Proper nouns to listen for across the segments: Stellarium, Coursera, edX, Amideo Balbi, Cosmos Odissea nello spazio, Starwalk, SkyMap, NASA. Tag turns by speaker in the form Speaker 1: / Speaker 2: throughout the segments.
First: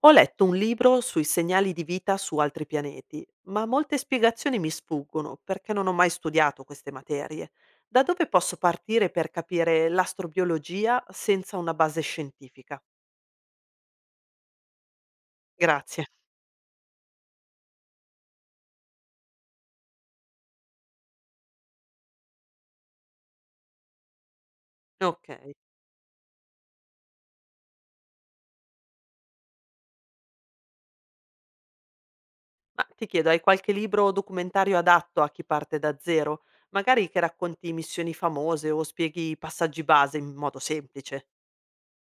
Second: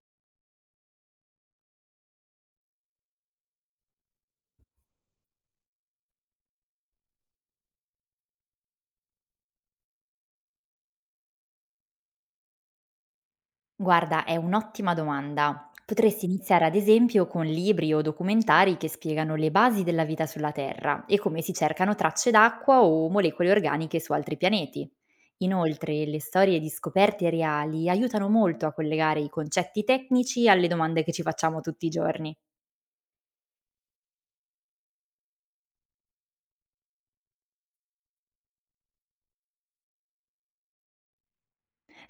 Speaker 1: Ho letto un libro sui segnali di vita su altri pianeti, ma molte spiegazioni mi sfuggono perché non ho mai studiato queste materie. Da dove posso partire per capire l'astrobiologia senza una base scientifica?
Speaker 2: Guarda, è un'ottima domanda.
Speaker 1: Grazie.
Speaker 2: Potresti iniziare ad esempio con libri o documentari che spiegano le basi della vita sulla Terra e come si cercano tracce d'acqua o molecole organiche su altri pianeti.
Speaker 1: Ok,
Speaker 2: Inoltre, le storie di scoperte reali aiutano molto a collegare i concetti tecnici alle domande che ci facciamo tutti i giorni.
Speaker 1: ma ti chiedo, hai qualche libro o documentario adatto a chi parte da zero? Magari che racconti missioni famose o spieghi i passaggi base in modo semplice.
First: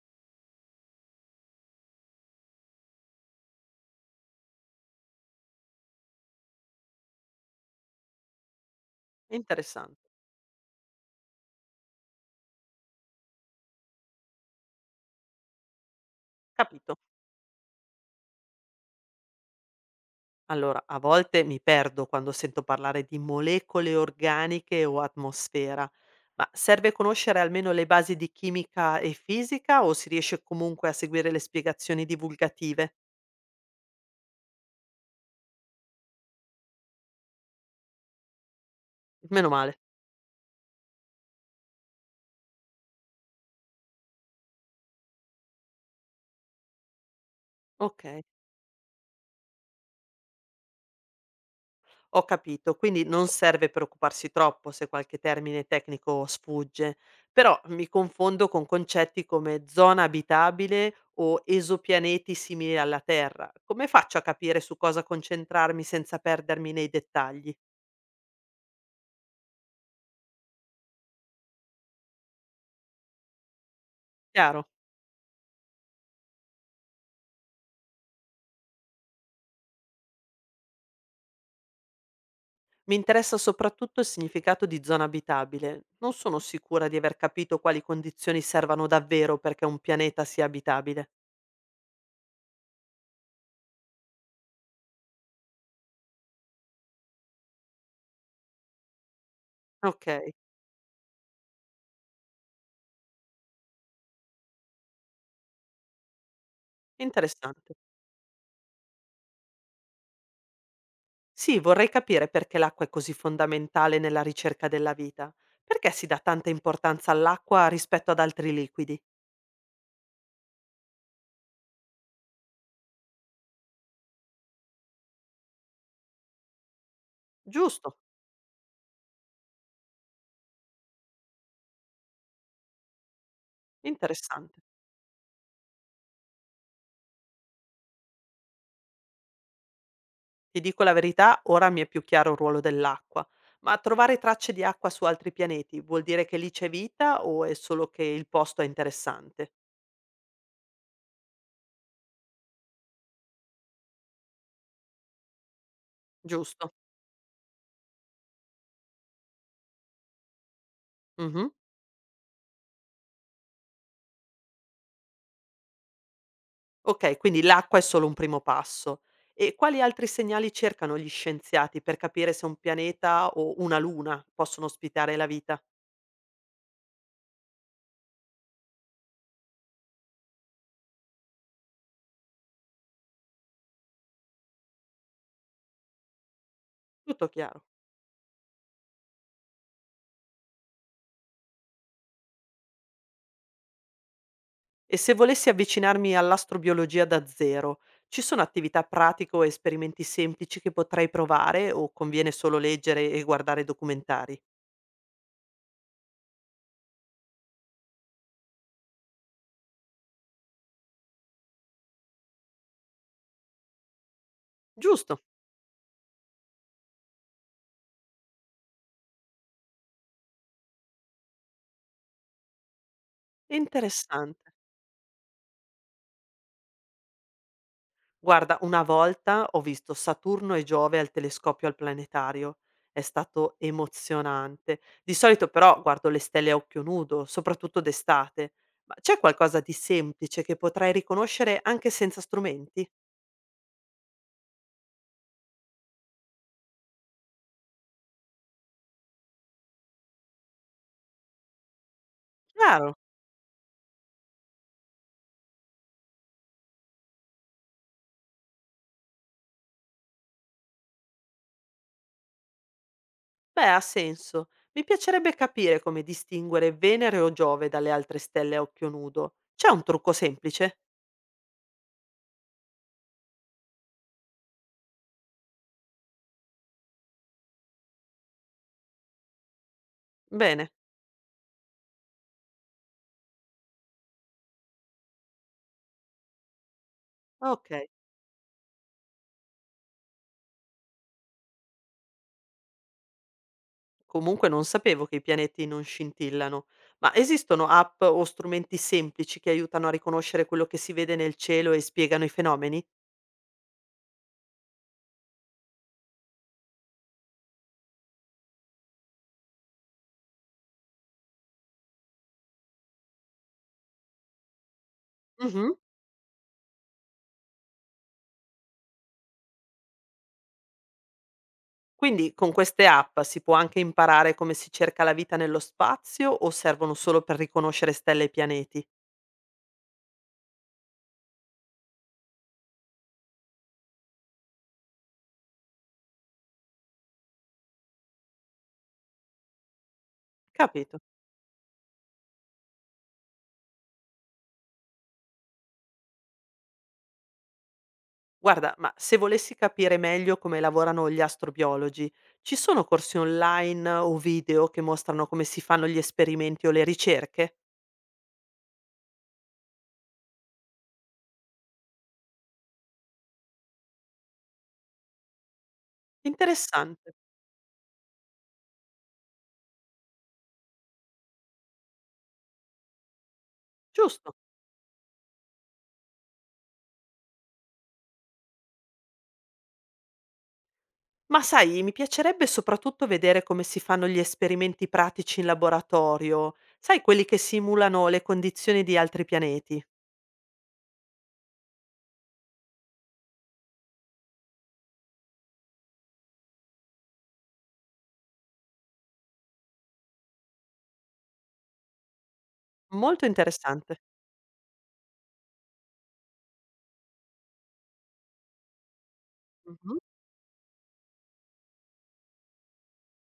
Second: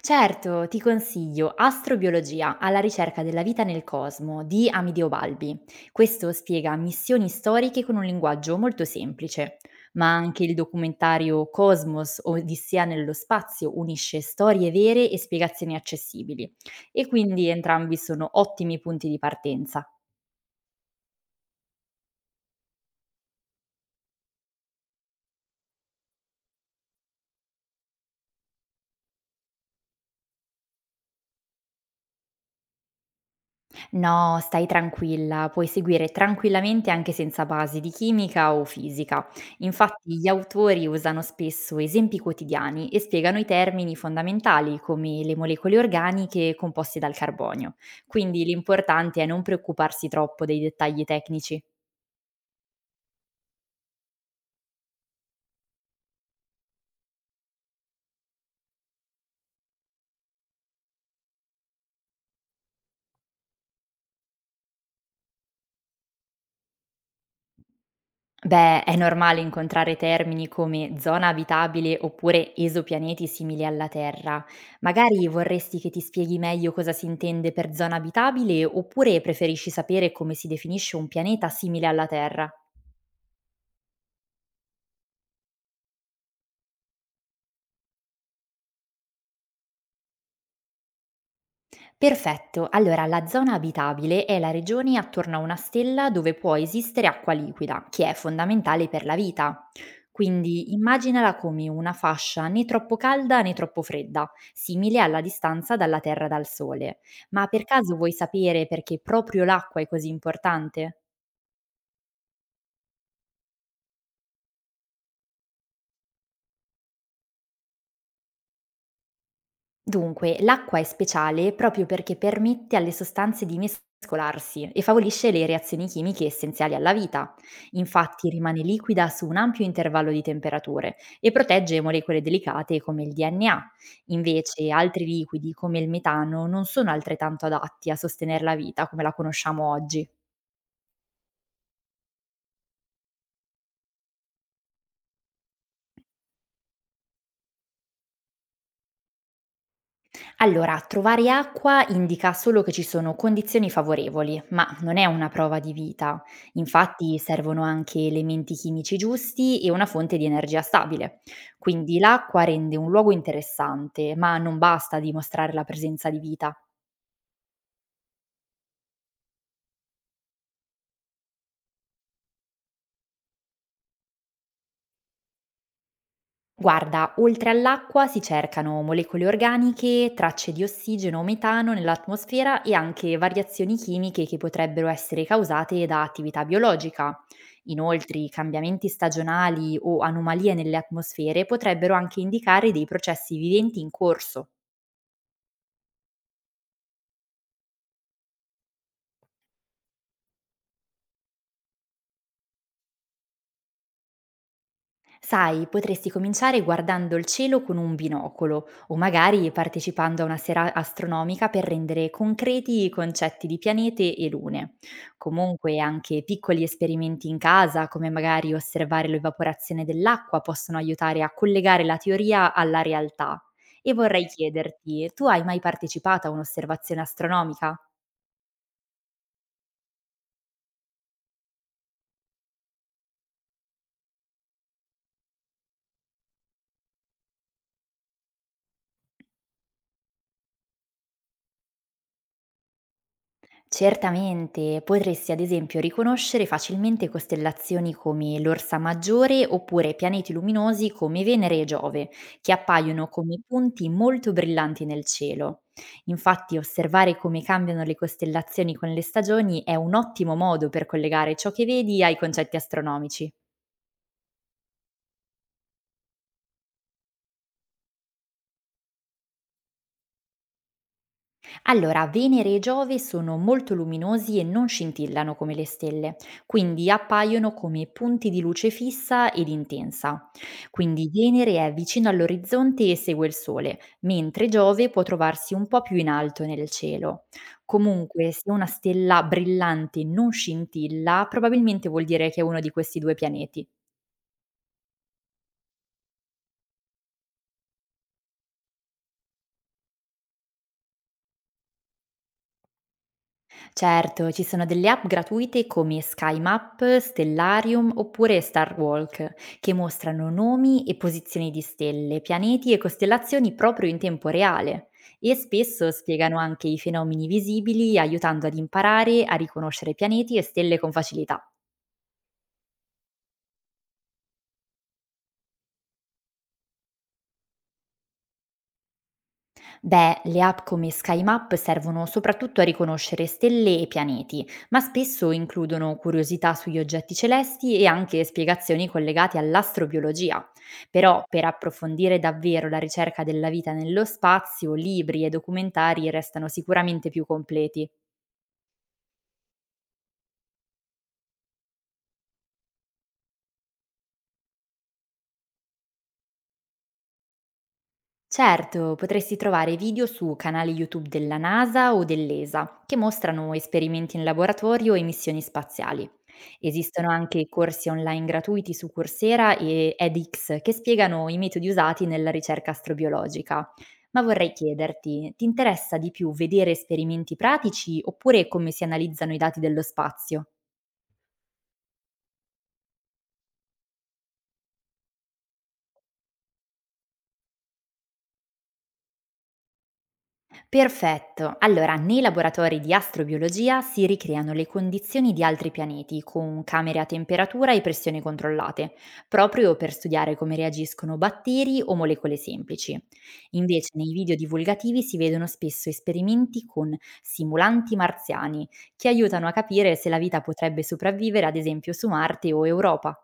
Speaker 2: Certo, ti consiglio Astrobiologia alla ricerca della vita nel cosmo di Amideo Balbi. Questo spiega missioni storiche con un linguaggio molto semplice,
Speaker 1: Interessante.
Speaker 2: ma anche il documentario Cosmos Odissea nello spazio unisce storie vere e spiegazioni accessibili
Speaker 1: Capito.
Speaker 2: e quindi entrambi sono ottimi punti di partenza.
Speaker 1: Allora, a volte mi perdo quando sento parlare di molecole organiche o atmosfera, ma serve conoscere almeno le basi di chimica e fisica o si riesce comunque a seguire le spiegazioni divulgative?
Speaker 2: No, stai tranquilla, puoi seguire tranquillamente anche senza basi di chimica o fisica.
Speaker 1: Meno male.
Speaker 2: Infatti gli autori usano spesso esempi quotidiani e spiegano i termini fondamentali come le molecole organiche composte dal carbonio.
Speaker 1: Ok,
Speaker 2: Quindi l'importante è non preoccuparsi troppo dei dettagli tecnici.
Speaker 1: ho capito, quindi non serve preoccuparsi troppo se qualche termine tecnico sfugge, però mi confondo con concetti come zona abitabile o esopianeti simili alla Terra. Come faccio a capire su cosa concentrarmi senza perdermi nei dettagli?
Speaker 2: Beh, è normale incontrare termini come zona abitabile oppure esopianeti simili alla Terra.
Speaker 1: Chiaro.
Speaker 2: Magari vorresti che ti spieghi meglio cosa si intende per zona abitabile oppure preferisci sapere come si definisce un pianeta simile alla Terra?
Speaker 1: Mi interessa soprattutto il significato di zona abitabile. Non sono sicura di aver capito quali condizioni servano davvero perché un pianeta sia abitabile.
Speaker 2: Perfetto, allora la zona abitabile è la regione attorno a una stella dove può esistere acqua liquida, che è fondamentale per la vita.
Speaker 1: Ok,
Speaker 2: Quindi immaginala come una fascia né troppo calda né troppo fredda, simile alla distanza dalla Terra dal Sole. Ma per
Speaker 1: interessante.
Speaker 2: caso vuoi sapere perché proprio l'acqua è così importante?
Speaker 1: Sì, vorrei capire perché l'acqua è così fondamentale nella ricerca della vita. Perché si dà tanta importanza all'acqua rispetto ad altri liquidi?
Speaker 2: Dunque, l'acqua è speciale proprio perché permette alle sostanze di mescolarsi e favorisce le reazioni chimiche essenziali alla vita.
Speaker 1: Giusto,
Speaker 2: Infatti rimane liquida su un ampio intervallo di temperature e protegge molecole delicate come il DNA.
Speaker 1: interessante.
Speaker 2: Invece altri liquidi come il metano non sono altrettanto adatti a sostenere la vita come la conosciamo oggi.
Speaker 1: Ti dico la verità, ora mi è più chiaro il ruolo dell'acqua. Ma trovare tracce di acqua su altri pianeti vuol dire che lì c'è vita o è solo che il posto è interessante?
Speaker 2: Allora, trovare acqua indica solo che ci sono condizioni favorevoli, ma non è una prova di vita.
Speaker 1: Giusto.
Speaker 2: Infatti servono anche elementi chimici giusti e una fonte di energia stabile.
Speaker 1: Mh-mh.
Speaker 2: Quindi l'acqua rende un luogo interessante, ma non basta a dimostrare la presenza di vita.
Speaker 1: Okay, quindi l'acqua è solo un primo passo. E quali altri segnali cercano gli scienziati per capire se un pianeta o una luna possono ospitare la vita?
Speaker 2: Guarda, oltre all'acqua si cercano molecole organiche, tracce di ossigeno o metano nell'atmosfera e anche variazioni chimiche che potrebbero essere causate da attività biologica.
Speaker 1: Tutto chiaro.
Speaker 2: Inoltre, i cambiamenti stagionali o anomalie nelle atmosfere potrebbero anche indicare dei processi viventi in corso.
Speaker 1: E se volessi avvicinarmi all'astrobiologia da zero, ci sono attività pratiche o esperimenti semplici che potrei provare o conviene solo leggere e guardare documentari?
Speaker 2: Sai, potresti cominciare guardando il cielo con un binocolo o magari partecipando a una sera astronomica per rendere concreti i concetti di pianete e lune.
Speaker 1: Giusto,
Speaker 2: Comunque anche piccoli esperimenti in casa, come magari osservare l'evaporazione dell'acqua, possono aiutare a collegare la teoria alla realtà. E vorrei
Speaker 1: interessante.
Speaker 2: chiederti, tu hai mai partecipato a un'osservazione astronomica?
Speaker 1: Guarda, una volta ho visto Saturno e Giove al telescopio al planetario. È stato emozionante. Di solito però guardo le stelle a occhio nudo, soprattutto d'estate. Ma c'è qualcosa di semplice che potrei riconoscere anche senza strumenti?
Speaker 2: Certamente, potresti ad esempio riconoscere facilmente costellazioni come l'Orsa Maggiore oppure pianeti luminosi come Venere e Giove, che
Speaker 1: Chiaro.
Speaker 2: appaiono come punti molto brillanti nel cielo. Infatti, osservare come cambiano le costellazioni con le stagioni è un ottimo modo per collegare ciò che vedi ai concetti astronomici.
Speaker 1: Beh, ha senso. Mi piacerebbe capire come distinguere Venere o Giove dalle altre stelle a occhio nudo. C'è un trucco semplice?
Speaker 2: Allora, Venere e Giove sono molto luminosi e non scintillano come le stelle, quindi appaiono come punti di luce fissa ed intensa.
Speaker 1: Bene,
Speaker 2: Quindi Venere è vicino all'orizzonte e segue il Sole, mentre Giove può trovarsi un po' più in alto nel cielo.
Speaker 1: ok.
Speaker 2: Comunque, se una stella brillante non scintilla, probabilmente vuol dire che è uno di questi due pianeti.
Speaker 1: Comunque non sapevo che i pianeti non scintillano, ma esistono app o strumenti semplici che aiutano a riconoscere quello che si vede nel cielo e spiegano i fenomeni?
Speaker 2: Certo, ci sono delle app gratuite come SkyMap, Stellarium oppure Starwalk, che mostrano nomi e posizioni di stelle, pianeti e costellazioni proprio in tempo reale e
Speaker 1: Mhm.
Speaker 2: spesso spiegano anche i fenomeni visibili, aiutando ad imparare a riconoscere pianeti e stelle con facilità.
Speaker 1: Quindi con queste app si può anche imparare come si cerca la vita nello spazio o servono solo per riconoscere stelle e pianeti?
Speaker 2: Beh, le app come Sky Map servono soprattutto a riconoscere stelle e pianeti, ma spesso includono curiosità sugli oggetti celesti e anche spiegazioni collegate all'astrobiologia.
Speaker 1: Capito.
Speaker 2: Però per approfondire davvero la ricerca della vita nello spazio, libri e documentari restano sicuramente più completi.
Speaker 1: Guarda, ma se volessi capire meglio come lavorano gli astrobiologi, ci sono corsi online o video che mostrano come si fanno gli esperimenti o le ricerche?
Speaker 2: Certo, potresti trovare video su canali YouTube della NASA o dell'ESA che mostrano esperimenti in laboratorio e missioni spaziali. Esistono
Speaker 1: Interessante,
Speaker 2: anche corsi online gratuiti su Coursera e edX che spiegano i metodi usati nella ricerca astrobiologica. Ma
Speaker 1: giusto?
Speaker 2: vorrei chiederti, ti interessa di più vedere esperimenti pratici oppure come si analizzano i dati dello spazio?
Speaker 1: Ma sai, mi piacerebbe soprattutto vedere come si fanno gli esperimenti pratici in laboratorio, sai quelli che simulano le condizioni di altri pianeti.
Speaker 2: Perfetto. Allora, nei laboratori di astrobiologia si ricreano le condizioni di altri pianeti con camere a temperatura e pressione controllate, proprio per studiare come reagiscono batteri o molecole semplici.
Speaker 1: Molto
Speaker 2: Invece,
Speaker 1: interessante.
Speaker 2: nei video divulgativi si vedono spesso esperimenti con simulanti marziani, che aiutano a capire
Speaker 1: Mh-mh.
Speaker 2: se la vita potrebbe sopravvivere, ad esempio, su Marte o Europa.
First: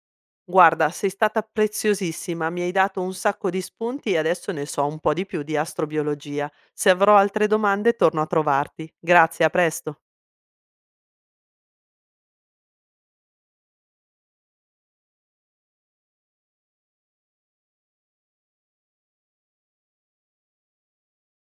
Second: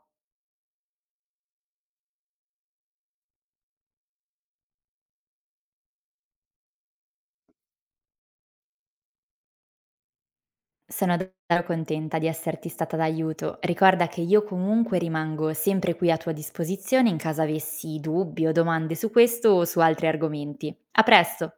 Speaker 1: Guarda, sei stata preziosissima, mi hai dato un sacco di spunti e adesso ne so un po' di più di astrobiologia. Se avrò altre domande torno a trovarti. Grazie, a presto.
Speaker 2: Sono davvero contenta di esserti stata d'aiuto. Ricorda che io comunque rimango sempre qui a tua disposizione in caso avessi dubbi o domande su questo o su altri argomenti. A presto!